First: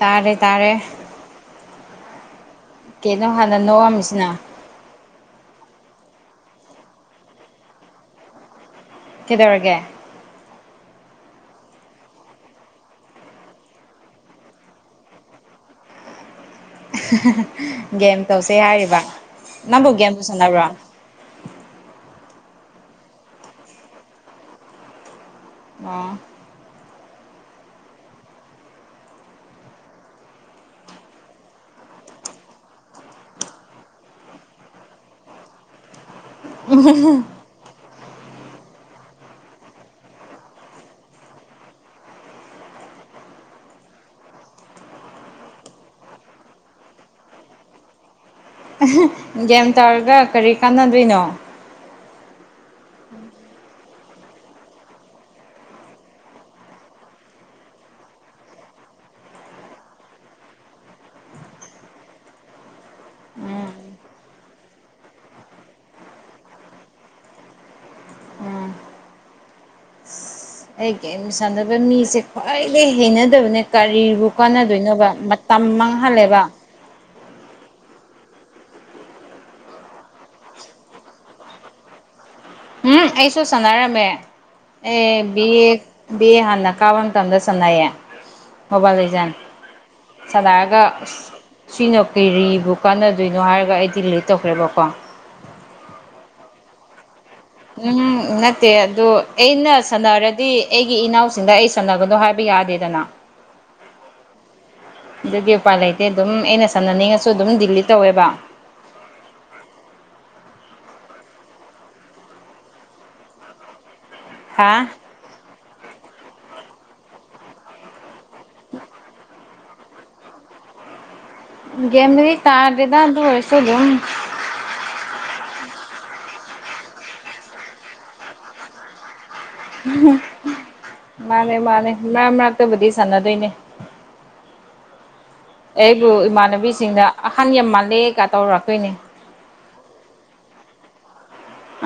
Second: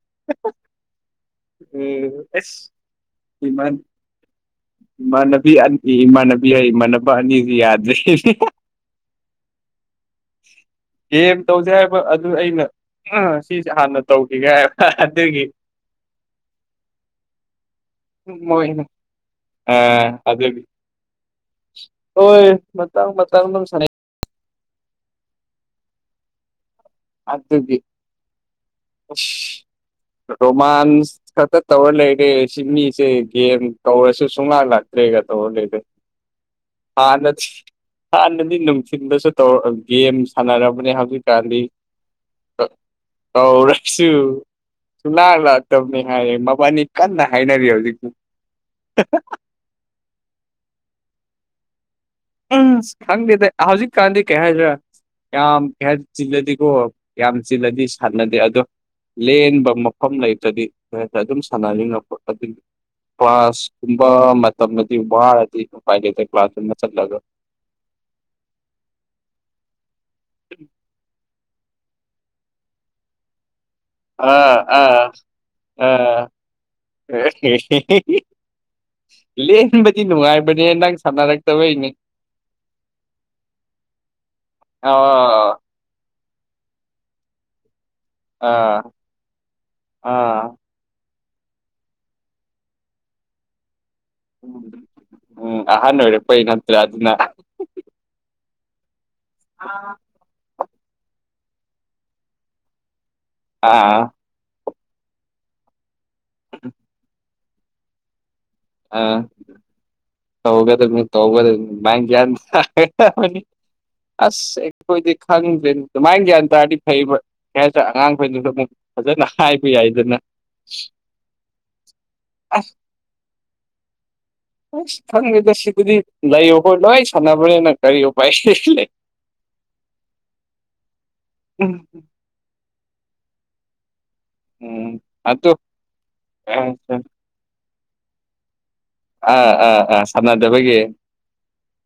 ꯇꯥꯔꯦ ꯇꯥꯔꯦ ꯎꯝ ꯑꯦꯁ ꯀꯩꯅꯣ ꯍꯥꯟꯅ ꯏꯃꯥꯟ ꯅꯣꯛꯑꯝꯃꯤꯁꯤꯅ ꯏꯃꯥꯟꯅꯕꯤ ꯑꯅꯤ ꯏꯃꯥꯟꯅꯕꯤ ꯑꯩ ꯏꯃꯥꯟꯅꯕ ꯑꯅꯤꯒꯤ ꯌꯥꯗ꯭ꯔꯦ ꯀꯩꯗꯧꯔꯒꯦ [inaudible] ꯒꯦꯝ ꯇꯧꯁꯦ ꯍꯥꯏꯕ ꯑꯗꯨ ꯑꯩꯅ ꯁꯤꯁꯦ ꯍꯥꯟꯅ ꯇꯧꯈꯤꯒꯦ ꯍꯥꯏꯕ ꯑꯗꯨꯒꯤ ꯒꯦꯝ ꯇꯧꯁꯦ ꯃꯣꯏꯅ ꯍꯥꯏꯔꯤꯕ ꯅꯪꯕꯨ ꯑꯥ ꯒꯦꯝꯕꯨ ꯑꯗꯨꯒꯤ ꯁꯥꯟꯅꯕ꯭ꯔꯣ ꯍꯣꯏ ꯃꯇꯥꯡ ꯃꯇꯝ ꯑꯗꯨꯝ ꯁꯥꯟꯅꯩ ꯑꯣ ꯑꯗꯨꯒꯤ ꯔꯣꯃꯥꯟꯁ ꯈꯛꯇ ꯇꯧꯔ ꯂꯩꯔꯦ ꯁꯤ ꯃꯤꯁꯦ ꯒꯦꯝ ꯀꯧꯔꯁꯨ ꯁꯨꯡꯂꯥꯡ ꯂꯥꯛꯇ꯭ꯔꯦꯒ ꯇꯧꯔ ꯂꯩꯔꯦ ꯍꯥꯟꯅ ꯍꯥꯟꯅꯗꯤ ꯅꯨꯡꯊꯤꯟꯗꯁꯨ ꯇꯧꯔ ꯒꯦꯝ ꯁꯥꯟꯅꯔꯕꯅꯦ ꯍꯧꯖꯤꯛꯀꯥꯟꯗꯤ ꯇꯧꯔꯁꯨ ꯁꯨꯛꯂꯥꯛ ꯂꯥꯛꯇꯕꯅꯦ ꯍꯥꯏꯌꯦ ꯃꯕꯥꯅꯤ ꯀꯟꯅ ꯍꯥꯏꯅꯔꯤ ꯍꯧꯖꯤꯛ ꯒꯦꯝ ꯇꯧꯔꯒ ꯀꯔꯤ ꯀꯥꯟꯅꯗꯣꯏꯅꯣ ꯎꯝ ꯈꯪꯗꯦꯗ ꯍꯧꯖꯤꯛꯀꯥꯟꯗꯤ ꯀꯩ ꯍꯥꯏꯒꯗ꯭ꯔ ꯌꯥꯝ ꯀꯩ ꯍꯥꯏ ꯆꯤꯜꯂꯗꯤꯀꯣ ꯌꯥꯝ ꯆꯤꯜꯂꯗꯤ ꯁꯥꯟꯅꯗꯦ ꯑꯗꯣ ꯂꯦꯟꯕ ꯃꯐꯝ ꯂꯩꯇ꯭ꯔꯗꯤ ꯈ꯭ꯔ ꯈ꯭ꯔ ꯑꯗꯨꯝ ꯁꯥꯟꯅꯃꯤꯟꯅ ꯄꯥꯁ ꯀꯨꯝꯕ ꯃꯇꯝꯗꯤꯚꯗꯤ ꯎꯄꯥꯏ ꯀ꯭ꯂꯥꯁ ꯔꯝ ꯆꯠꯂꯒ ꯎꯝ ꯑꯩ ꯒꯦꯝ ꯁꯥꯟꯅꯕ ꯃꯤꯁꯦ ꯈ꯭ꯋꯥꯏꯗꯒꯤꯩ ꯍꯩꯅꯗꯕꯅꯦ ꯀꯔꯤꯕꯨ ꯑꯥ ꯑꯥ ꯀꯥꯟꯅꯗꯣꯏꯅꯣꯕ ꯃꯇꯝ ꯑꯥ ꯃꯥꯡꯍꯜꯂꯦꯕ [unintelligible] ꯂꯦꯟꯕꯗꯤ ꯅꯨꯡꯉꯥꯏꯕꯅꯦ ꯅꯪ ꯁꯥꯟꯅꯔꯛꯇꯕꯩꯅꯦ ꯎꯝ ꯑꯩꯁꯨ ꯁꯅꯥꯔꯃꯦꯃꯦ ꯑꯦ ꯑꯥ ꯕꯤꯁ ꯕꯤ ꯑꯦ ꯍꯥꯟꯅ ꯀꯥꯕ ꯃꯇꯝꯗ ꯁꯟꯅꯌꯦ ꯑꯥ ꯃꯣꯕꯥꯏꯜ ꯂꯩꯖꯥꯟ ꯑꯥ ꯁꯗꯒ ꯁꯤꯅ ꯀꯔꯤꯕꯨ ꯀꯥꯟꯅꯗꯣꯏꯅꯣ ꯍꯥꯏꯔꯒ ꯑꯩ ꯗꯤꯂꯤꯠ ꯇꯧꯈ꯭ꯔꯦꯕꯀꯣ ꯎꯝ ꯑꯍꯟ ꯑꯣꯏꯔꯛꯄꯩ ꯅꯠꯇ꯭ꯔ ꯑꯗꯨꯅ ꯎꯝ ꯅꯠꯇꯦ ꯑꯗꯨ ꯑꯩꯅ ꯁꯥꯟꯅꯔꯗꯤ ꯑꯩꯒꯤ ꯏꯅꯥꯎꯁꯤꯡꯗ ꯑꯩ ꯁꯥꯟꯅꯕꯗꯣ ꯍꯥꯏꯕ ꯌꯥꯗꯦꯗꯅ ꯑꯥ ꯑꯗꯨꯗꯤ ꯎꯄꯥꯏ ꯂꯩꯇꯦ ꯑꯗꯨꯝ ꯑꯩꯅ ꯁꯥꯅꯅꯤꯡꯉꯖꯨ ꯑꯗꯨꯝ ꯗꯤꯂꯤꯠ ꯇꯧꯋꯦꯕ ꯑꯥ ꯇꯧꯒ ꯇꯧꯒ ꯊ ꯍꯥ ꯑꯁꯣꯏ ꯈꯪꯗꯔꯦ ꯑꯗꯨꯃꯥꯏ ꯒꯌꯥꯟ ꯇꯥꯔꯗꯤ ꯐꯩꯕ꯫ ꯀꯩ ꯍꯥꯏꯗ꯭ꯔꯥ ꯑꯉꯥꯡ [unintelligible] ꯐꯖꯅ ꯍꯥꯏꯕ ꯌꯥꯏꯗꯅ ꯦꯦꯝ ꯑꯁ ꯇꯥꯔꯔꯗ ꯑꯗꯨ ꯑꯣꯏꯔꯁ ꯑꯗꯨꯝ ꯑꯁ ꯈꯪꯗꯦꯗ ꯁꯤꯕꯨꯗꯤ ꯂꯩꯌꯣꯈꯣꯏ ꯂꯣꯏ ꯁꯥꯟꯅꯕꯅꯤꯅ ꯀꯔꯤ ꯎꯄꯥꯏꯁꯤ ꯂꯩ꯫ ꯃꯥꯅꯦ ꯎꯝ ꯃꯥꯅꯦ ꯃꯔꯛ ꯃꯔꯛꯇꯕꯨꯗꯤ ꯁꯥꯟꯅꯗꯣꯏꯅꯦ ꯎꯝ ꯑꯗꯨ ꯑꯩꯕꯨ ꯑꯥ ꯏꯃꯥꯟꯅꯕꯤꯁꯤꯡꯅ ꯑꯍꯟ ꯌꯥꯝ ꯃꯥꯜꯂꯦꯒ ꯇꯧꯔꯛꯛꯇꯣꯏꯅꯦ ꯑꯥ ꯑꯥ ꯑꯥ ꯁꯥꯟꯅꯗꯕꯒꯤ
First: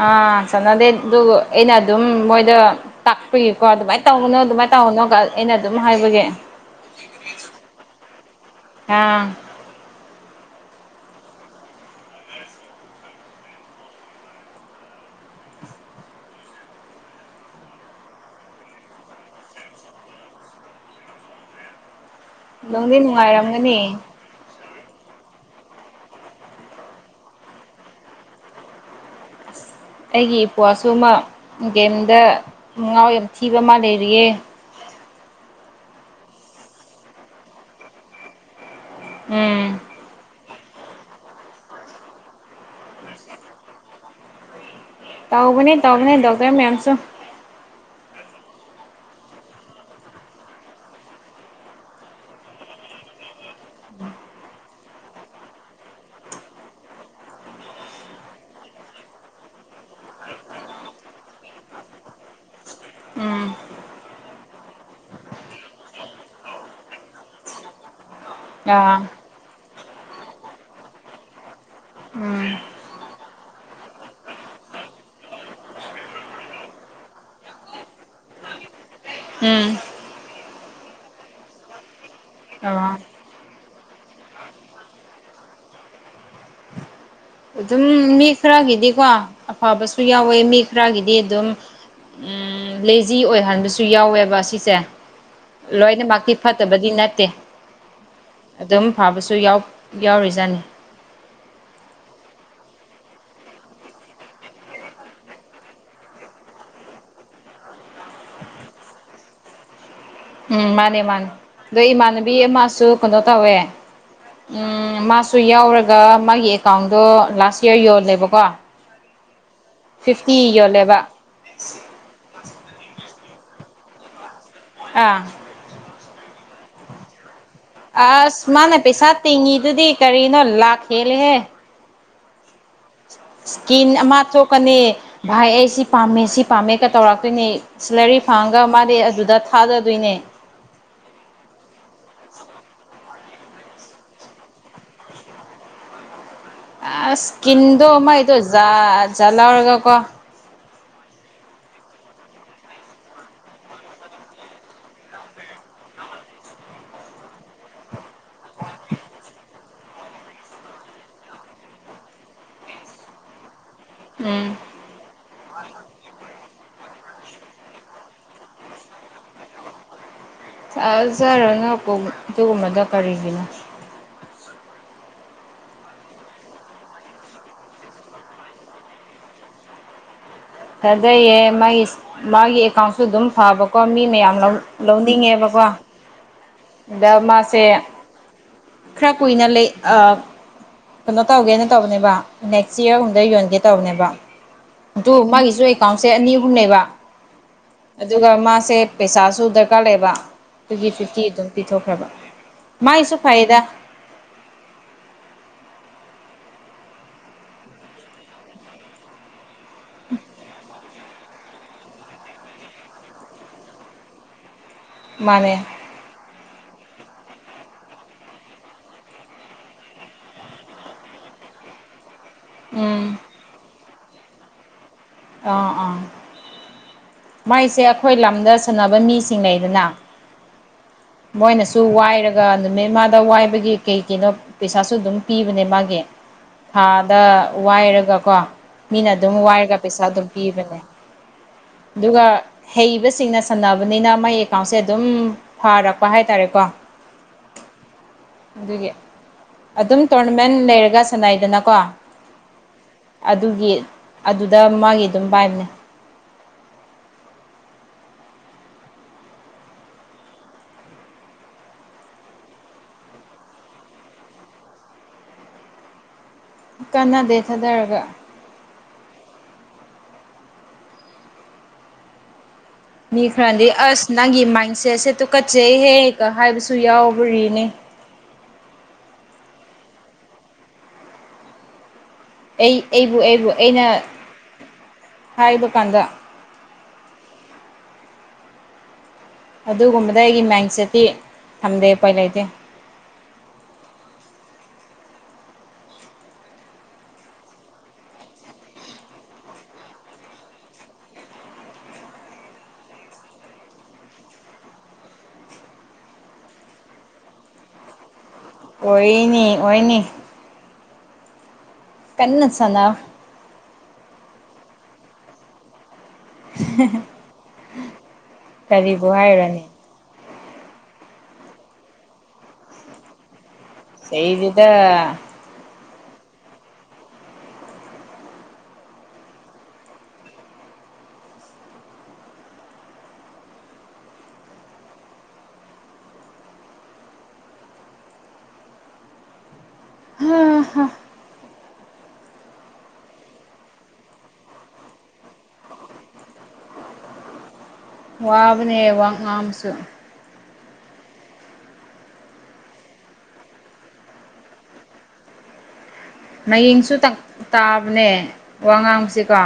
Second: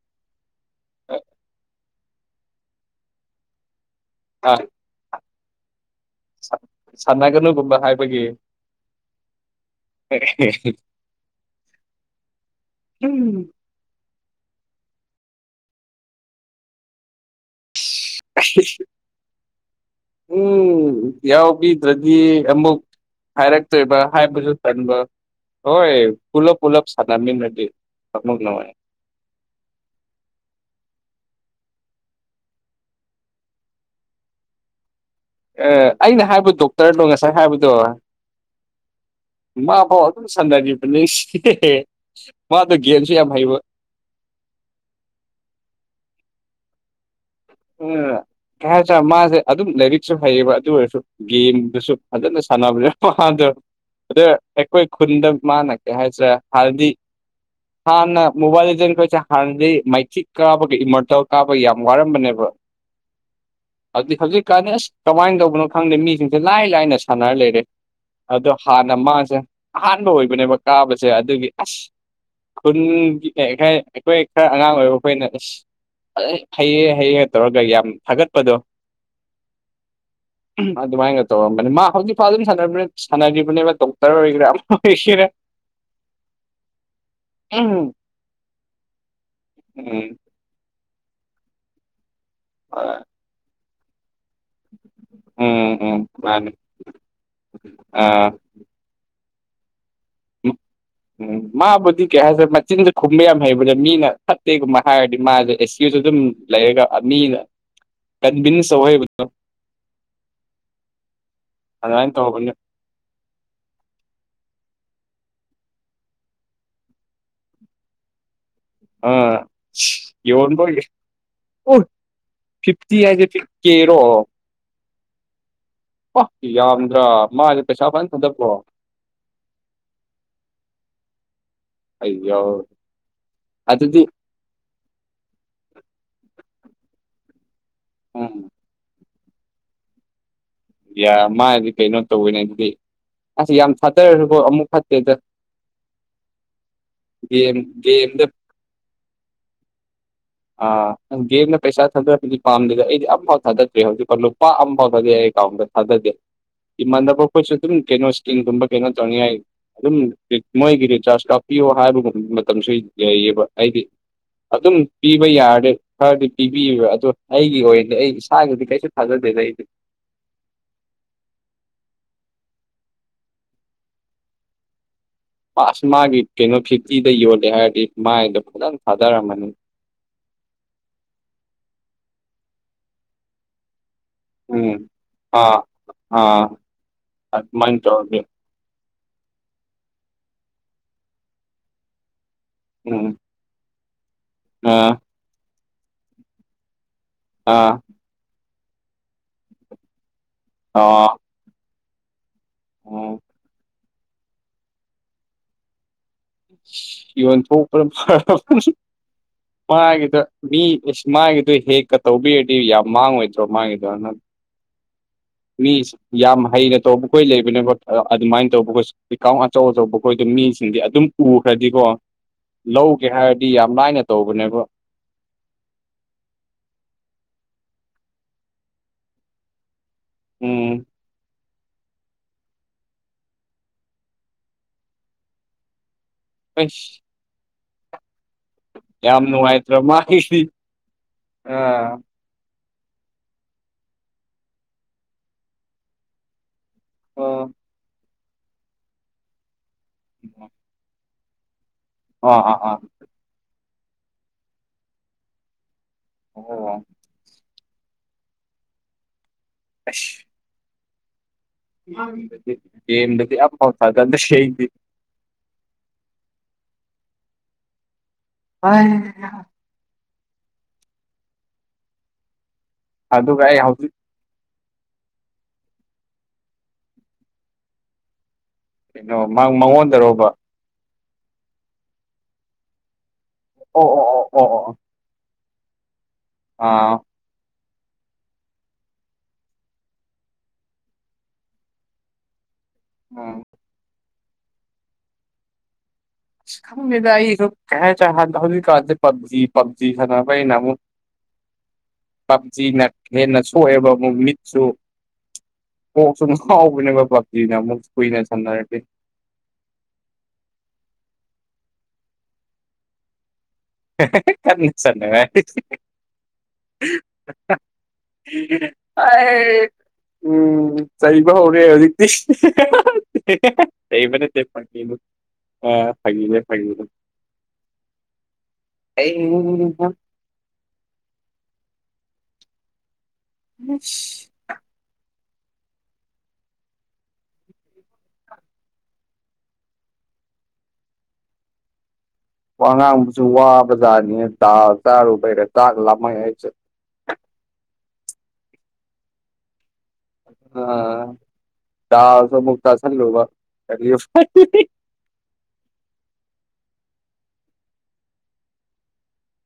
ꯑꯥ [unintelligible] ꯑꯗꯨꯒ ꯑꯩꯅ ꯑꯗꯨꯝ ꯃꯣꯏꯗ ꯇꯥꯛꯄꯤꯒꯤꯀꯣ ꯑꯗꯨꯃꯥꯏꯅ ꯇꯧꯒꯅꯣ ꯑꯥ ꯑꯗꯨꯃꯥꯏꯅ ꯇꯧꯒꯅꯣꯒ ꯑꯩꯅ ꯑꯗꯨꯝ ꯍꯥꯏꯕꯒꯤ ꯁꯥꯟꯅꯒꯅꯨꯒꯨꯝꯕ ꯍꯥꯏꯕꯒꯤ ꯑꯥ ꯎꯝ ꯎꯝ ꯌꯥꯎꯕꯤꯗ꯭ꯔꯗꯤ ꯀꯩꯏꯝꯕꯣꯛ ꯅꯨꯡꯗꯤ ꯍꯥꯏꯔꯛ ꯅꯨꯡꯉꯥꯏꯔꯝꯒꯅꯤ ꯇ꯭ꯔꯦꯕ꯫ ꯍꯥꯏ ꯄꯁꯨ ꯊꯕ ꯍꯣꯏ ꯄꯨꯂꯞ ꯎꯂꯞ ꯁꯥꯟꯅꯃꯤ ꯅꯠꯇ ꯊꯃꯛ ꯅꯅꯥꯉꯥꯏ ꯑꯩꯒꯤ ꯏꯄ꯭ꯋꯥꯁꯨ ꯑꯃ ꯒꯦꯝꯗ ꯃꯉꯥꯎ ꯌꯥꯝ ꯊꯤꯕ ꯑꯃ ꯂꯩꯔꯤꯌꯦ ꯑꯦ ꯑꯩꯅ ꯍꯥꯏꯕ ꯗꯣꯛꯇꯔꯗꯣ ꯉꯁꯥꯏ ꯍꯥꯏꯕꯗꯣ ꯎꯝ ꯃꯥꯕꯣ ꯁꯨꯝ ꯁꯥꯟꯅꯔꯤꯕꯅꯦ ꯃꯥꯗꯣ ꯒꯦꯝꯁꯨ ꯌꯥꯝ ꯍꯩꯕ ꯇꯥꯎꯕꯅꯤ ꯇꯥꯎꯕꯅꯤ ꯗꯣꯛꯇꯔ ꯃꯌꯥꯝꯁꯨ ꯎꯝ ꯀꯩ ꯍꯥꯏꯇꯥꯔꯦ ꯃꯥꯁꯦ ꯑꯗꯨꯝ ꯂꯥꯏꯔꯤꯛꯁꯨ ꯍꯩꯌꯦꯕ ꯑꯗꯨ ꯑꯣꯏꯔꯁꯨ ꯒꯦꯝꯗꯨꯁꯨ ꯐꯖꯅ ꯁꯥꯟꯅꯕꯅꯦꯗ ꯑꯗ ꯑꯩꯈꯣꯏ ꯈꯨꯟꯗ ꯃꯥꯅ ꯀꯩ ꯍꯥꯏꯁꯤꯔ ꯍꯥꯟꯅꯗꯤ꯫ ꯍꯥꯟꯅ ꯃꯣꯕꯥꯏꯜ ꯂꯤꯖꯦꯟꯈꯣꯏꯁꯦ ꯍꯥꯟꯅꯗꯤ ꯃꯥꯏꯊꯤꯛ ꯀꯥꯕꯒꯤ ꯏꯃꯣꯔꯇꯦꯜ ꯀꯥꯕꯒ ꯌꯥꯝ ꯋꯥꯔꯝꯕꯅꯦꯕ ꯋꯥ ꯎꯝ꯫ ꯑꯗꯨꯗꯤ ꯍꯧꯖꯤꯛꯀꯥꯟ ꯑꯁ ꯀꯃꯥꯏꯅ ꯇꯧꯕꯅꯣ ꯈꯪꯗꯦ ꯃꯤꯁꯤꯡꯁꯦ ꯂꯥꯏ ꯂꯥꯏꯅ ꯁꯥꯟꯅꯔ ꯂꯩꯔꯦ ꯑꯗꯣ ꯍꯥꯟꯅ ꯑꯥ ꯃꯥꯁꯦ ꯑꯍꯥꯟꯕ ꯑꯣꯏꯕꯅꯦꯕ ꯀꯥꯕꯁꯦ ꯑꯗꯨꯒꯤ ꯑ ꯎꯝ ꯈꯨ [unintelligible] ꯑꯩꯈꯣꯏ ꯈꯔ ꯑꯉꯥꯡ ꯑꯣꯏꯕ ꯑꯩꯈꯣꯏꯅ ꯑꯁ ꯐꯖꯅ ꯍꯩ ꯍꯩꯌꯦ ꯇꯧꯔꯒ ꯌꯥꯝ ꯊꯥꯒꯠꯄꯗꯣ ꯎꯝ ꯑꯗꯨꯃꯥꯏꯅ ꯇꯧꯔꯝꯕꯅꯤ ꯃꯥ ꯍꯧꯖꯤꯛꯐꯥꯎ ꯑꯗꯨꯝ ꯑꯥ ꯁꯥꯟꯅꯔꯤꯕꯅꯦꯅꯧ ꯇ ꯑꯩꯒ꯭ꯔꯝ ꯏꯁꯦꯦ ꯑꯗꯨꯝ ꯎꯝ ꯃꯤ ꯈꯔꯒꯤꯗꯤꯀꯣ ꯑꯐꯕꯁꯨ ꯎꯝ ꯌꯥꯎꯋꯦ ꯃꯤ ꯈꯔꯒꯤꯗꯤ ꯑꯗꯨꯝ ꯎꯝ ꯂꯦꯖꯤ ꯑꯣꯏꯍꯟꯕꯁꯨ ꯌꯥꯎꯋꯦꯕ ꯁꯤ ꯁꯦ ꯎꯝ ꯎꯝ ꯂꯣꯏꯅꯃꯛꯇꯤ ꯃꯥꯅꯤ ꯐꯠꯇꯕꯗꯤ ꯅꯠꯇꯦ ꯑꯥ ꯑꯗꯨꯝ ꯐꯥꯕꯁꯨ ꯌꯥꯎ ꯌꯥꯎꯔꯤꯖꯥꯠꯅꯤ ꯎꯝ ꯃꯥꯕꯨꯗꯤ ꯀꯩ ꯍꯥꯏꯁꯔꯦ ꯃꯆꯤꯟꯗ ꯈꯨꯝꯕ ꯌꯥꯝ ꯍꯩꯕꯗ ꯃꯤꯅ ꯐꯠꯇꯦꯒꯨꯝꯕ ꯍꯥꯏꯔꯗꯤ ꯃꯥꯁꯦ ꯑꯦꯁꯀ꯭ꯌꯨꯁ ꯑꯗꯨꯝ ꯂꯩꯔꯒ ꯃꯤꯅ ꯀꯟꯚꯤꯟꯁꯧꯍꯕꯗꯣ ꯎꯝ ꯃꯥꯅꯦ ꯃꯥꯅꯦ ꯑꯗꯣ ꯏꯃꯥꯟꯅꯕꯤ ꯇꯧꯕꯅꯦ ꯑꯃꯁꯨ ꯀꯩꯅꯣ ꯇꯧꯋꯦ ꯃꯥꯁꯨ ꯌꯥꯎꯔꯒ ꯃꯥꯒꯤ ꯑꯦꯀꯥꯎꯟꯗꯣ ꯂꯥꯁ ꯌꯔ ꯌꯣꯜꯂꯦꯕꯀꯣ ꯑ ꯐꯤꯐꯇꯤ ꯌꯣꯟꯕꯣꯏ ꯌꯣꯜꯂꯦꯕ ꯑꯣꯏ ꯐꯤꯞꯇꯤ ꯍꯥꯏꯗꯤ ꯐꯤꯞ ꯀꯦꯔꯣ꯫ ꯑꯥ꯫ ꯑꯣ ꯌꯥꯝꯗ꯭ꯔꯥ ꯃꯥꯏꯗꯣ ꯑꯁ ꯃꯥꯅ ꯄꯩꯁꯥ ꯇꯤꯡꯉꯤꯗꯨꯗꯤ ꯀꯔꯤꯅꯣ ꯂꯥꯛ ꯍꯦꯜꯂꯦꯍꯦ ꯑꯩ ꯏꯁꯀꯤꯟ ꯑꯗꯨꯗꯤ ꯑꯃ ꯊꯣꯛꯣꯛꯀꯅꯤ ꯚꯥꯏ ꯑꯩ ꯁꯤ ꯄꯥꯝꯃꯦ ꯁꯤ ꯄꯥꯝꯃꯦꯒ ꯇꯧꯔꯛꯇꯣꯏꯅꯦ ꯁꯤꯂꯔꯤ ꯎꯝ ꯐꯥꯝꯒ ꯃꯥꯗꯤꯩ ꯑꯗꯨꯗ ꯊꯥꯗꯗꯣꯏꯅꯦ ꯌꯥꯔ ꯃꯥꯗꯤ ꯀꯩꯅꯣ ꯇꯧꯕꯩꯅꯦ ꯑꯗꯨꯗꯤ ꯑꯁ ꯌꯥꯝ ꯊꯥꯗꯔꯁꯨꯀꯣ ꯑꯃꯨꯛ ꯐꯠꯇꯦꯗ [inaudible] ꯑꯁ ꯒꯦꯝ ꯀꯤꯟꯗꯣ ꯒꯦꯝꯗ ꯃꯥꯥꯏꯗꯣ ꯖꯥ ꯖ ꯂꯧꯔꯒ ꯀꯣ ꯑꯥ ꯒꯦꯝꯗ ꯄꯩꯁꯥ ꯊꯥꯗꯕꯗꯤ ꯄꯥꯝꯗꯦꯗ ꯑꯩꯗꯤ ꯑꯝꯐꯥꯎ ꯊꯥꯗꯗ꯭ꯔꯤ ꯍꯧꯖꯤꯛꯐꯥꯎ ꯂꯨꯄꯥ ꯑꯝꯐꯥꯎ ꯊꯥꯗꯩ ꯑꯩ ꯑꯦꯀꯥꯎ꯭ꯟꯗ ꯊꯥꯗꯗꯦ ꯏꯃꯥꯟꯅꯕ ꯑꯩꯈꯣꯏꯁꯨ ꯑꯗꯨꯝ ꯀꯩꯅꯣ ꯏꯁꯀꯤꯟꯒꯨꯝꯕ ꯀꯩꯅꯣ ꯇꯧꯅꯤꯡꯉꯥꯏ ꯑꯗꯨꯝ ꯀꯩ ꯃꯣꯏꯒꯤ ꯔꯤꯆꯥꯔꯖ ꯀꯥꯄꯤꯌꯣ ꯍꯥꯏꯕꯒꯨꯝꯕ ꯃꯇꯝꯁꯨ ꯂꯩꯌꯦꯕ ꯑꯩꯒꯤ ꯎꯝ ꯑꯗꯨꯝ ꯄꯤꯕ ꯌꯥꯔꯗꯤ ꯈꯔꯗꯤ ꯄꯤꯕꯤꯌꯦꯕ ꯑꯗꯨ ꯑꯩꯒꯤ ꯑꯣꯏꯅꯗꯤ ꯑꯩ ꯏꯁꯥꯒꯤꯗꯤ ꯀꯩꯁꯨ ꯊꯥꯖꯗꯦꯗ ꯑꯩꯗꯤ ꯊꯥꯖꯔꯅꯨ ꯀꯣꯝ ꯑꯗꯨꯒꯨꯝꯕꯗꯣ ꯀꯔꯤꯒꯤꯅꯣ ꯄꯥꯁ ꯃꯥꯒꯤ ꯀꯩꯅꯣ ꯐꯤꯞꯇꯤꯗ ꯌꯣꯜꯂꯦ ꯍꯥꯏꯔꯗꯤ ꯃꯥꯏꯗꯣ ꯐꯖꯅ ꯊꯥꯗꯔꯝꯃꯅꯤ ꯊꯥꯗꯩꯌꯦ ꯃꯥꯒꯤꯁ ꯃꯥꯒꯤ ꯑꯦꯀꯥꯎꯟꯁꯨ ꯑꯗꯨꯝ ꯐꯕꯀꯣ ꯃꯤ ꯃꯌꯥꯝ ꯂꯧ ꯎꯝ ꯑꯥ ꯂꯧꯅꯤꯡꯉꯦꯕꯀꯣ ꯑꯥ ꯑꯗ ꯃꯥꯁꯦ ꯑꯗꯨꯃꯥꯏꯅ ꯇꯧꯔꯗꯤ ꯈꯔ ꯀꯨꯏꯅ ꯂꯩ ꯑ ꯀꯩꯅꯣ ꯇꯧꯒꯦꯅ ꯇꯧꯕꯅꯦꯕ ꯅꯦꯛꯁ ꯏꯌ꯭ꯔ ꯎꯝ ꯒꯨꯝꯕꯗ ꯌꯣꯟꯒꯦ ꯇꯧꯕꯅꯦꯕ ꯑꯥ ꯑꯇꯨ ꯃꯥꯒꯤꯁꯨ ꯑꯦꯀꯥꯎꯟꯁꯦ ꯑꯅꯤ ꯑꯍꯨꯝꯅꯦꯕ ꯑꯥ ꯑꯗꯨꯒ ꯃꯥꯁꯦ ꯄꯩꯁꯥꯁꯨ ꯗ꯭ꯔꯀꯥꯔ ꯂꯩꯑꯦꯕ ꯑꯗꯨꯒꯤ ꯑꯥ ꯐꯤꯞꯇꯤ ꯑꯗꯨꯝ ꯄꯤꯊꯣꯛꯈ꯭ꯔꯕ ꯃꯥꯥꯏꯁꯨ ꯎꯝ ꯐꯩꯌꯦꯗ ꯌꯣꯟꯊꯣꯛꯄ꯭ꯔꯝ ꯐꯔꯕ꯭ꯔꯁꯨ ꯃꯥꯒꯤꯗ ꯃꯤ ꯃꯥꯒꯤꯗꯣ ꯍꯦꯛꯀ ꯇꯧꯕꯤꯔꯗꯤ ꯌꯥꯝ ꯃꯥꯡꯉꯣꯏꯗ꯭ꯔꯣ ꯃꯥꯒꯤꯗꯣ ꯃꯥꯅꯦ ꯃꯤ ꯌꯥꯝ ꯍꯩꯅ ꯇꯧꯕꯈꯣꯏ ꯂꯩꯕꯅꯦꯀꯣ ꯑꯗꯨꯃꯥꯏꯅ ꯇꯧꯕ ꯈꯣꯏꯁꯦ ꯋꯤꯀꯥꯎꯟ ꯑꯆꯧ ꯑꯆꯧꯕ ꯈꯣꯏꯗ ꯃꯤꯁꯤꯡꯗꯤ ꯑꯗꯨꯝ ꯎꯈ꯭ꯔꯗꯤꯀꯣ ꯂꯧꯒꯦ ꯎꯝ ꯍꯥꯏꯔꯗꯤ ꯌꯥꯝ ꯂꯥꯏꯅ ꯇꯧꯕꯅꯦꯕ ꯑꯥ ꯑꯥ ꯃꯥꯏꯁꯦ ꯑꯩꯈꯣꯏ ꯂꯝꯗ ꯁꯥꯟꯅꯕ ꯃꯤꯁꯤꯡ ꯂꯩꯗꯅ ꯎꯝ ꯃꯣꯏꯅꯁꯨ ꯋꯥꯏꯔꯒ ꯅꯨꯃꯤꯠꯃꯥꯗ ꯋꯥꯏꯕꯒꯤ ꯀꯩ ꯀꯤꯅꯣ ꯄꯩꯁꯥꯁꯨ ꯑꯗꯨꯝ ꯄꯤꯕꯅꯦ ꯃꯥꯒꯤ ꯑꯩꯁ ꯊꯥꯗ ꯋꯥꯏꯔꯒꯀꯣ ꯃꯤꯅ ꯌꯥꯝ ꯑꯗꯨꯝ ꯋꯥꯏꯔꯒ ꯅꯨꯡꯉꯥꯏꯇ꯭ꯔ ꯄꯩꯁꯥ ꯑꯗꯨꯝ ꯃꯥꯒꯤꯗꯤ ꯄꯤꯕꯅꯦ ꯑꯥ ꯑꯗꯨꯒ ꯍꯩꯕꯁꯤꯡꯅ ꯁꯥꯟꯅꯕꯅꯤꯅ ꯃꯥꯏ ꯑꯦꯀꯥꯎꯟꯁꯦ ꯑꯗꯨꯝ ꯐꯥꯔꯛꯄ ꯍꯥꯏꯇꯥꯔꯦꯀꯣ ꯑ ꯑꯗꯨꯒꯤ ꯑꯗꯨꯝ ꯇꯣꯔꯅꯃꯦꯟꯠ ꯂꯩꯔꯒ ꯁꯥꯟꯅꯩꯗꯅꯀꯣ ꯑꯣ ꯑꯥ ꯑꯥ ꯑꯗꯨꯒꯤ ꯑꯗꯨꯗ ꯃꯥꯒꯤ ꯑꯗꯨꯝ ꯄꯥꯏꯕꯅꯦ ꯑꯗꯨꯂꯣꯡ ꯑꯩꯁ ꯗꯦꯝꯗꯗꯤ ꯗꯤ ꯑꯦꯝꯗꯗꯤ ꯑꯝꯐꯥꯎ ꯊꯥꯖꯟꯗꯦ ꯁꯤꯑꯩꯗꯤ ꯀꯥꯅꯗꯦ ꯊꯥꯗꯔꯒ [unintelligible] ꯃꯤ ꯑꯗꯨꯒ ꯑꯩ ꯈꯔꯅꯗꯤ ꯍꯧꯖꯤꯛ ꯑꯁ ꯅꯪꯒꯤ ꯃꯥꯏꯟꯁꯦꯠꯁꯦ ꯇꯨꯀꯠꯆꯩꯍꯦꯒ ꯍꯥꯏꯕꯁꯨ ꯌꯥꯎꯕꯔꯤꯅꯤ ꯀꯩꯅꯣ ꯃꯥꯛ ꯃꯪꯉꯣꯟꯗꯔꯣꯕ ꯑꯩ ꯑꯩꯕꯨ ꯑꯩꯕꯨ ꯑꯩꯅ ꯑꯣ ꯑꯣ ꯑꯣ ꯑꯣ ꯑꯣ ꯍꯥꯏꯕ ꯀꯥꯟꯗ ꯑꯥ ꯑꯗꯨꯒꯨꯝꯕꯗ ꯑꯩꯒꯤ ꯃꯥꯏꯟꯁꯦꯠꯇꯤ ꯊꯝꯗꯦ ꯎꯄꯥꯏ ꯂꯩꯇꯦ ꯎꯝ ꯑꯁ ꯈꯪꯗꯦꯗꯥ ꯑꯩ ꯀꯩ ꯍꯥꯏꯖꯤꯔ ꯍꯥꯟ ꯍꯧꯖꯤꯛꯀꯥꯟꯖꯦ ꯄꯞꯖꯤ ꯄꯞꯖꯤ ꯁꯥꯅꯔꯛꯄꯩ ꯑꯩꯅ ꯑꯃꯨꯛ ꯄꯞꯖꯤꯅ ꯍꯦꯟꯅ ꯁꯣꯛꯑꯦꯕ ꯑꯃꯨꯛ ꯃꯤꯠꯁꯨ ꯀꯣꯛꯁꯨꯨꯟ ꯉꯥꯎꯕꯅꯦꯕ ꯄꯞꯖꯤꯅ ꯑꯃꯨꯛ ꯀꯨꯏꯅ ꯁꯟꯅꯔꯗꯤ ꯑꯣꯏꯅꯤ ꯑꯣꯏꯅꯤ ꯀꯟꯅ ꯁꯥꯅꯧ [inaudible] [unintelligible] ꯀꯔꯤꯕꯨ ꯍꯥꯏꯔꯨꯔꯅꯤ ꯎꯝ ꯆꯩꯕ ꯍꯧꯔꯦ ꯍꯧꯖꯤꯛꯇꯤ꯫ [unintelligible] ꯆꯩꯕ ꯅꯠꯇꯦ ꯁꯤꯗꯩꯗꯨꯗ ꯐꯥꯒꯤꯅꯤ ꯑ ꯐꯥꯒꯤꯅꯦ ꯐꯥꯒꯤ꯫ [unintelligible] [unintelligible] [unintelligible] ꯋꯥꯉꯥꯡꯕꯁꯨ ꯋꯥꯕ ꯖꯥꯠꯅꯤ ꯗꯥꯜ ꯆꯥꯔꯨꯕꯩꯔ ꯆꯥꯛ ꯂꯥꯃꯩ ꯑꯩꯁꯨ꯫ ꯋꯥꯕꯅꯦ ꯋꯥ ꯉꯥꯡꯕꯁꯨ꯫ ꯑ ꯗꯥꯜꯁꯨ ꯑꯃꯨꯛ ꯆꯥꯁꯜꯂꯨꯕ꯫ [unintelligible] ꯃꯌꯦꯡꯁꯨ ꯇꯥ ꯇꯥꯕꯅꯦ ꯋꯥ ꯉꯥꯡꯕꯁꯤꯀꯣ꯫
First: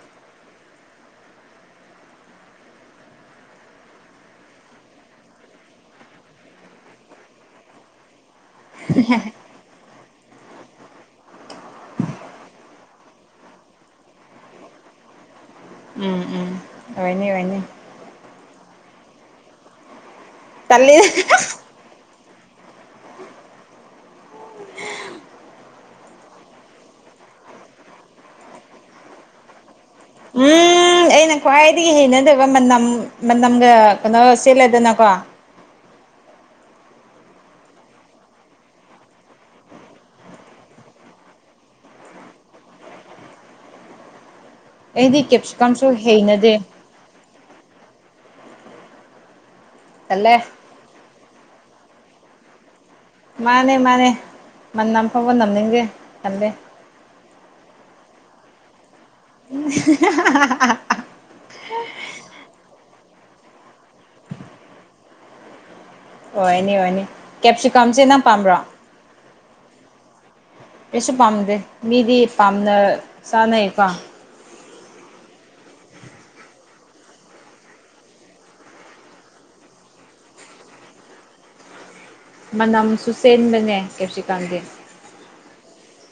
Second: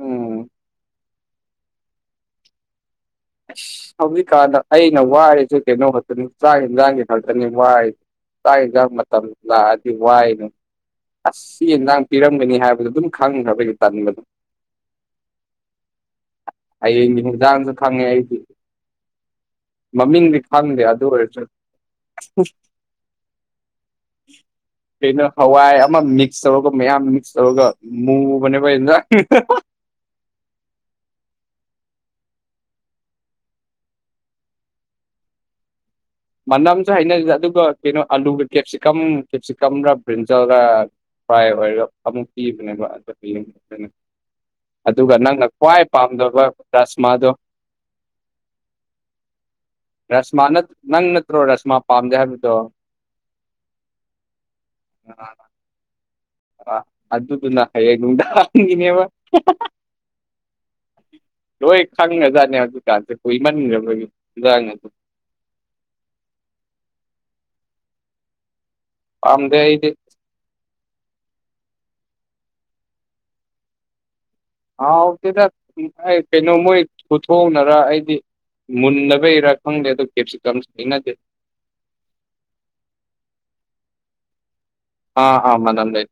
ꯎꯝ꯫ ꯑꯁ ꯍꯧꯖꯤꯛꯀꯥꯟꯗ ꯑꯩꯅ ꯋꯥꯔꯤꯖꯦ ꯀꯩꯅꯣ ꯈꯛꯇꯅꯤ ꯆꯥꯛ ꯏꯟꯖꯥꯡꯒꯤ ꯈꯛꯇꯅꯤ ꯋꯥꯔꯤꯖꯦ꯫ ꯆꯥꯛ ꯍꯤꯟꯖꯥꯡ ꯃꯇꯝ ꯂꯥꯛꯑꯗꯤ ꯋꯥꯏꯅꯦ꯫ ꯑꯁ ꯁꯤ ꯍꯦꯟꯖꯥꯡ ꯄꯤꯔꯝꯒꯅꯤ ꯍꯥꯏꯕꯗꯨꯣ ꯑꯗꯨꯝ ꯈꯪꯈ꯭ꯔꯕꯒꯤ ꯇꯟꯕꯅꯤ꯫ ꯎꯝ ꯎꯝ ꯍꯌꯦꯡꯗꯤ ꯑꯣꯏꯅꯤ ꯑꯣꯏꯅꯤ ꯍꯤꯟꯖꯥꯡꯁꯨ ꯈꯪꯉꯦ ꯑꯩꯗꯤ ꯃꯃꯤꯡꯗꯤ ꯈꯪꯗꯦ ꯇꯜꯂꯤ ꯑꯗꯨ ꯑꫭꯏꯔꯁꯨ꯫ [unintelligible] ꯀꯩꯅꫭ ꯍꯋꯥꯏ ꯑꯃ ꯃꯤꯛꯁ ꯇꯧꯔꯒ ꯃꯌꯥꯝ ꯃꯤꯛꯁ ꯇꯧꯔꯒ ꯃꯨꯕꯅꯦꯕꯅ ꯍꯤꯟꯖꯥꯡ꯫ [unintelligible] [unintelligible] ꯑꯩꯅ ꯈ꯭ꯋꯥꯏꯗꯒꯤ ꯍꯩꯅꯗꯕ ꯃꯅꯝ ꯃꯅꯝꯒ ꯀꯩꯅꯣ ꯆꯦꯠꯂꯗꯅꯀꯣ꯫ ꯃꯅꯝꯁꯨ ꯍꯥꯏꯅꯗꯦꯗ ꯑꯗꯨꯒ ꯀꯩꯅꯣ ꯑꯂꯨꯒ ꯀꯦꯞꯁꯤꯀꯝ ꯀꯦꯞꯁꯤꯀꯝꯔ ꯕ꯭ꯔꯤꯟꯖꯜꯔꯥ ꯐ꯭ꯔꯥꯏ ꯑꯣꯏꯔꯒ ꯑꯃꯨꯛ ꯄꯤꯕꯅꯦꯕ ꯑꯗꯨꯅ ꯑꯗꯨꯒ ꯑꯩꯗꯤ ꯅꯪꯅ ꯈ꯭ꯋꯥꯏ ꯀꯦꯞꯁꯤꯀꯝꯁꯨ ꯄꯥꯝꯗꯕ ꯍꯩꯅꯗꯦ ꯔꯁꯃꯥꯗꯣ꯫ ꯇꯜꯂꯦ ꯔꯁꯃꯥ ꯅꯠ ꯅꯪ ꯅꯠꯇ꯭ꯔꯣ ꯔꯥꯁꯃꯥ ꯄꯥꯝꯗꯦ ꯍꯥꯏꯕꯗꯣ꯫ ꯃꯥꯅꯦ-ꯃꯥꯅꯦ ꯃꯅꯝ ꯐꯧꯕ ꯅꯝꯅꯤꯡꯗꯦ ꯇꯜꯂꯦ꯫ ꯑ ꯑꯗꯨꯗꯨ ꯅ ꯍꯌꯦꯡ ꯅꯨꯡꯗꯒꯤꯅꯦꯕ꯫ [unintelligible] ꯂꯣꯏ ꯈꯪꯉꯖꯥꯠꯅꯦ ꯍꯧꯖꯤꯛꯀꯥꯟꯖꯦ ꯀꯣꯏꯃꯟꯒ꯭ꯔꯕꯒꯤ꯫ [inaudible] ꯑꯣꯏꯅꯤ-ꯑꯣꯏꯅꯤ ꯀꯦꯞꯁꯤꯀꯥꯝꯁꯤ ꯅꯪ ꯄꯥꯝꯕ꯭ꯔꯣ꯫ ꯄꯥꯝꯗꯦ ꯑꯩꯗꯤ꯫ ꯀꯩꯁꯨ ꯄꯥꯝꯗꯦ ꯃꯤꯗꯤ ꯄꯥꯝꯅ ꯆꯥꯅꯩꯀꯣ꯫ ꯍꯥꯎꯇꯦꯗ ꯑꯩ ꯀꯩꯅꯣ ꯃꯣꯏ ꯈꯨꯊꯣꯛꯅꯔ ꯑꯩꯗꯤ ꯃꯨꯟꯗꯕꯩꯔꯥ ꯈꯪꯗꯦ ꯑꯗꯣ ꯀꯦꯞꯁꯤꯀꯝꯁꯤ ꯍꯩꯅꯗꯦ꯫ ꯃꯅꯝꯁꯨ ꯆꯦꯟꯕꯅꯦ ꯀꯦꯞꯁꯤꯀꯝꯗꯤ꯫ ꯑꯥ ꯑꯥ ꯃꯅꯝ ꯂꯩ꯫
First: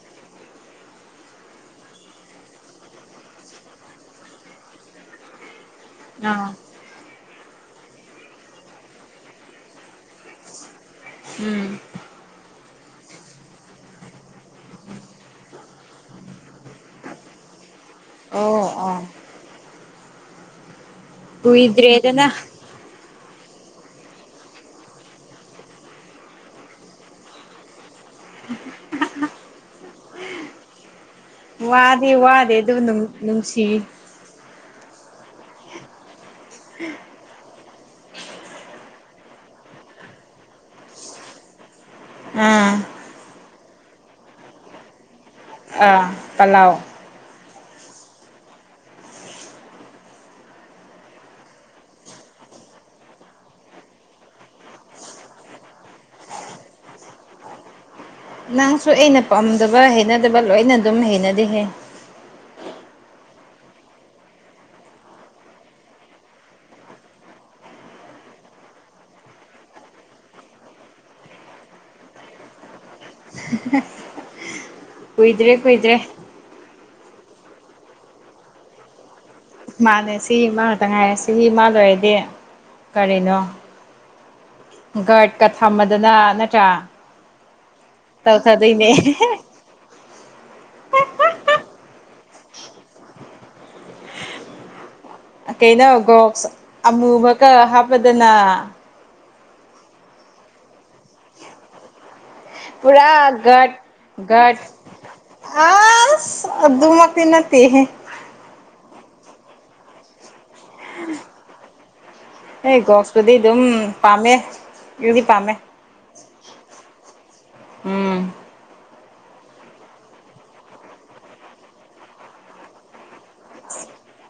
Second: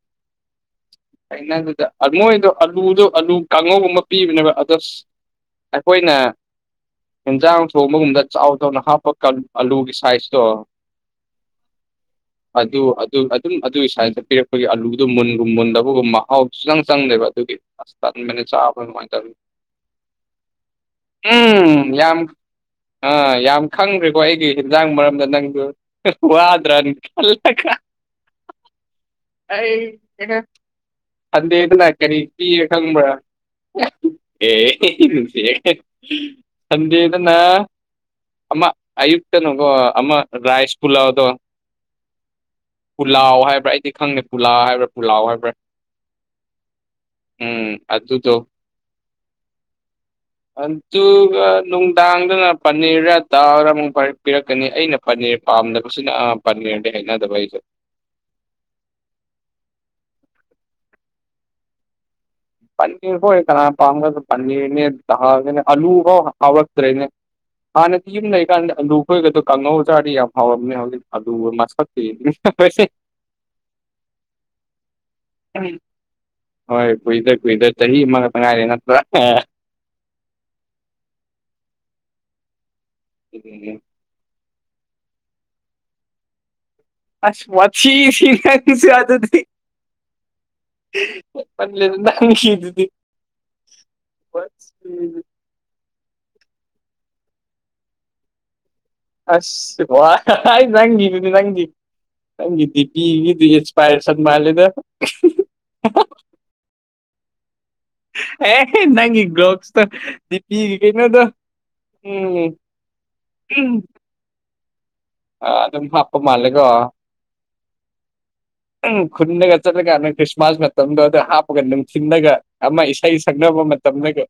ꯍꯩꯅꯗꯦꯗ ꯑ ꯃꯣꯏꯗꯣ ꯑꯥꯂꯨꯗꯣ ꯑꯥꯂꯨ ꯀꯥꯡꯉꯧꯒꯨꯝꯕ ꯄꯤꯕꯅꯦꯕ ꯑꯗꯁ ꯑꯩꯈꯣꯏꯅ ꯑꯥ ꯍꯦꯟꯖꯥꯡ ꯊꯣꯡꯕꯒꯨꯝꯗ ꯆꯥꯎ ꯆꯥꯎꯅ ꯍꯥꯞꯄ ꯀ ꯑꯂꯨꯒꯤ ꯁꯥꯏꯖꯇꯣ꯫ ꯎꯝ꯫‌ ꯑꯗꯨ ꯑꯗꯨ ꯑꯗꯨꯝ ꯑꯗꯨꯒꯤ ꯁꯥꯁꯏꯗ ꯄꯤꯔꯛꯄꯒꯤ ꯑꯂꯨꯗꫭ ꯃꯨꯟꯒꯨꯝ ꯃꯨꯟꯗꯕꯒꯨꯝ ꯃꯍꯥꯎ ꯆꯪꯪ ꯆꯪꯗꯦꯕ ꯑꯗꯨꯒꯤ ꯑꯁ ꯇꯟꯕꯅꯦ ꯑꯣ ꯆꯥꯕ ꯑꯣ ꯅꯨꯡꯉꯥꯏꯇꯕꯅꯤ꯫ ꯌꯥꯝ ꯀꯨꯏꯗ꯭ꯔꯦꯗꯅ꯫ ꯑꯥ ꯌꯥꯝ ꯈꯪꯒ꯭ꯔꯦꯀꯣ ꯑꯩꯒꯤ ꯍꯤꯟꯖꯥꯡ ꯃꯔꯝꯗ ꯅꯪꯖꯨ꯫ ꯍ ꯋꯥꯗ꯭ꯔ ꯈꯜꯂꯒ [unintelligible] [unintelligible] ꯁꯟꯗꯦꯗꯅ ꯋꯥꯗꯤ ꯀꯔꯤ ꯋꯥꯗꯦ ꯄꯤꯒꯦ ꯑꯗꯨ ꯈꯪꯕ꯭ꯔꯥ꯫ ꯅꯨꯡꯁꯤ ꯑꯦ [unintelligible] ꯁꯟꯗꯦꯗꯅ ꯑꯃ ꯑꯌꯨꯛꯇꯅꯨꯒꯣ ꯑꯃ ꯔꯥꯏꯁ ꯄꯨꯂꯥꯎꯗꯣ꯫ ꯎꯝ꯫ ꯄꯨꯂꯥꯎ ꯍꯥꯏꯕ꯭ꯔꯥ ꯑꯩꯗꯤ ꯈꯪꯗꯦ ꯄꯨꯂꯥꯥꯎ ꯍꯥꯏꯕ꯭ꯔꯥ ꯄꯨꯂꯥꯎ ꯍꯥꯏꯕ꯭ꯔꯥ ꯑꯥ ꯄꯜꯂꯥꯎꯑ ꯎꯝ ꯑꯗꯨꯗꯣ ꯑꯗꯨꯒ ꯅꯨꯡꯗꯥꯡꯗꯅ ꯄꯅꯤꯔ ꯗꯥꯎꯔ ꯑꯃꯨꯛ ꯄꯥꯏꯔ ꯄꯤꯔꯛꯀꯅꯤ ꯑꯩꯅ ꯄꯅꯤꯔ ꯄꯥꯝꯗꯕꯁꯤꯅ ꯑꯥ ꯄꯅꯤꯔꯗꯤ ꯍꯅꯗꯕ ꯑꯩꯁꯨ ꯅꯪꯁꯨ ꯑꯩꯅ ꯄꯥꯝꯗꯕ ꯍꯩꯅꯗꯕ ꯂꯣꯏꯅ ꯑꯗꯨꯝ ꯍꯩꯅꯗꯤꯍꯦ ꯄꯅꯤꯔ ꯐꯥꯎ ꯀꯅꯥ ꯄꯥꯝꯒꯗ ꯄꯅꯤꯔꯅꯦ ꯑꯂꯨ ꯐꯥꯎ ꯍꯧꯎꯔꯛꯇ꯭ꯔꯦꯅꯦ ꯍꯥꯟꯅꯗꯤ ꯌꯨꯝ ꯂꯩꯩꯔꯤꯀꯥꯟꯗ ꯑꯂꯨ ꯈꯣꯏꯒꯗꯣ ꯀꯥꯡꯉꯧ ꯖꯥꯔꯗꯤ ꯌꯥꯝ ꯍꯥꯎꯔꯝꯃꯦꯅꯦ ꯍꯧꯖꯤꯛ ꯑꯗꯨꯒ ꯃꯁꯛ ꯎꯁꯦ [inaudible] ꯀꯨꯏꯗ꯭ꯔꯦ ꯀꯨꯏꯗ꯭ꯔꯦ꯫ ꯍꯣꯏ ꯀꯨꯏꯗ꯭ꯔꯦ ꯀꯨꯏꯗ꯭ꯔꯦ ꯆꯍꯤ ꯑꯃꯈꯛꯇ ꯉꯥꯏꯔꯦ ꯅꯠꯇ꯭ꯔꯥ꯫ ꯃꯥꯅꯦ ꯆꯥꯁꯤ ꯑꯃꯥ ꯈꯥꯛꯇ ꯉꯥꯏꯔꯦ ꯆꯁꯤ ꯑꯃ ꯂꯣꯏꯔꯗꯤ ꯀꯔꯤꯅꯣ ꯒꯥꯔꯗꯀ ꯊꯝꯃꯗꯅ ꯅꯠꯇ꯭ꯔꯥ ꯑꯁ ꯋꯥꯊꯤꯗꯤ ꯅꯪꯁꯨ ꯇꯧꯊꯗꯣꯏꯅꯦ ꯑꯗꯨꯗꯤ ꯇꯜꯂꯦꯗ ꯅꯪꯒꯤꯗꯨꯗꯤ꯫ [unintelligible] ꯀꯩꯅꯣ ꯒꯣꯛꯁ ꯑꯃꯨꯕꯒ ꯍꯥꯞꯄꯗꯅ꯫ ꯑꯁ ꯋꯥ ꯅꯪꯒꯤꯗꯨꯗꯤ ꯅꯪꯒꯤ꯫ ꯄꯨꯔꯥ ꯅꯪꯒꯤꯗꯨꯗꯤ ꯒꯥꯔꯗ ꯑꯦꯛꯁꯄꯥꯏꯔꯁ ꯑꯗꯨ ꯒꯥꯔꯗ ꯃꯥꯂꯦꯗ ꯑꯁ ꯑꯗꯨꯃꯛꯇꯤ ꯅꯠꯇꯦꯍꯦ꯫ ꯑꯦ ꯅꯪꯒꯤ ꯒꯣꯛꯁꯇꯣ꯫ ꯗꯤꯄꯤꯒꯤ ꯀꯩꯅꯣꯗ ꯎꯝ ꯎ ꯑꯩ ꯒ꯭ꯔꯣꯛꯁꯄꯨꯗꯤ ꯑꯗꯨꯝ ꯄꯥꯝꯃꯦ ꯑꯗꯨꯗꯤ ꯑ ꯄꯥꯝꯃꯦ ꯑꯗꯨꯝ ꯍꯥꯞꯄ ꯃꯥꯂꯦꯀꯣ꯫ ꯎꯝ ꯎ ꯈꯨꯟꯗꯒ ꯆꯠꯂꯀꯥꯟꯗ ꯈ꯭ꯔꯤꯁꯃꯥꯁ ꯃꯇꯝꯗꯣ ꯑꯗꯨꯗ ꯍꯥꯞꯄꯒ ꯅꯨꯡꯊꯤꯜꯗꯒ ꯑꯃ ꯏꯁꯩ ꯁꯛꯅꯕ ꯃꯇꯝꯗꯒ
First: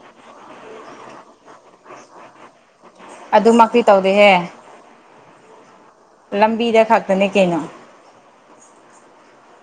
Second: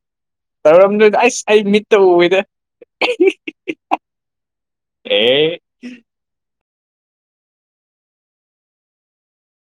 ꯇꯧꯔꯝꯗꯣꯏꯗꯣ ꯑꯩꯁ ꯑꯩ ꯃꯤꯠꯇ ꯑꯨꯏꯗ꯫ ꯑꯗꯨꯃꯛꯇꯤ ꯇꯧꯗꯦꯍꯦ꯫ ꯑꯦ ꯂꯝꯕꯤꯗ ꯈꯛꯇꯅꯦ ꯀꯩꯅꯣ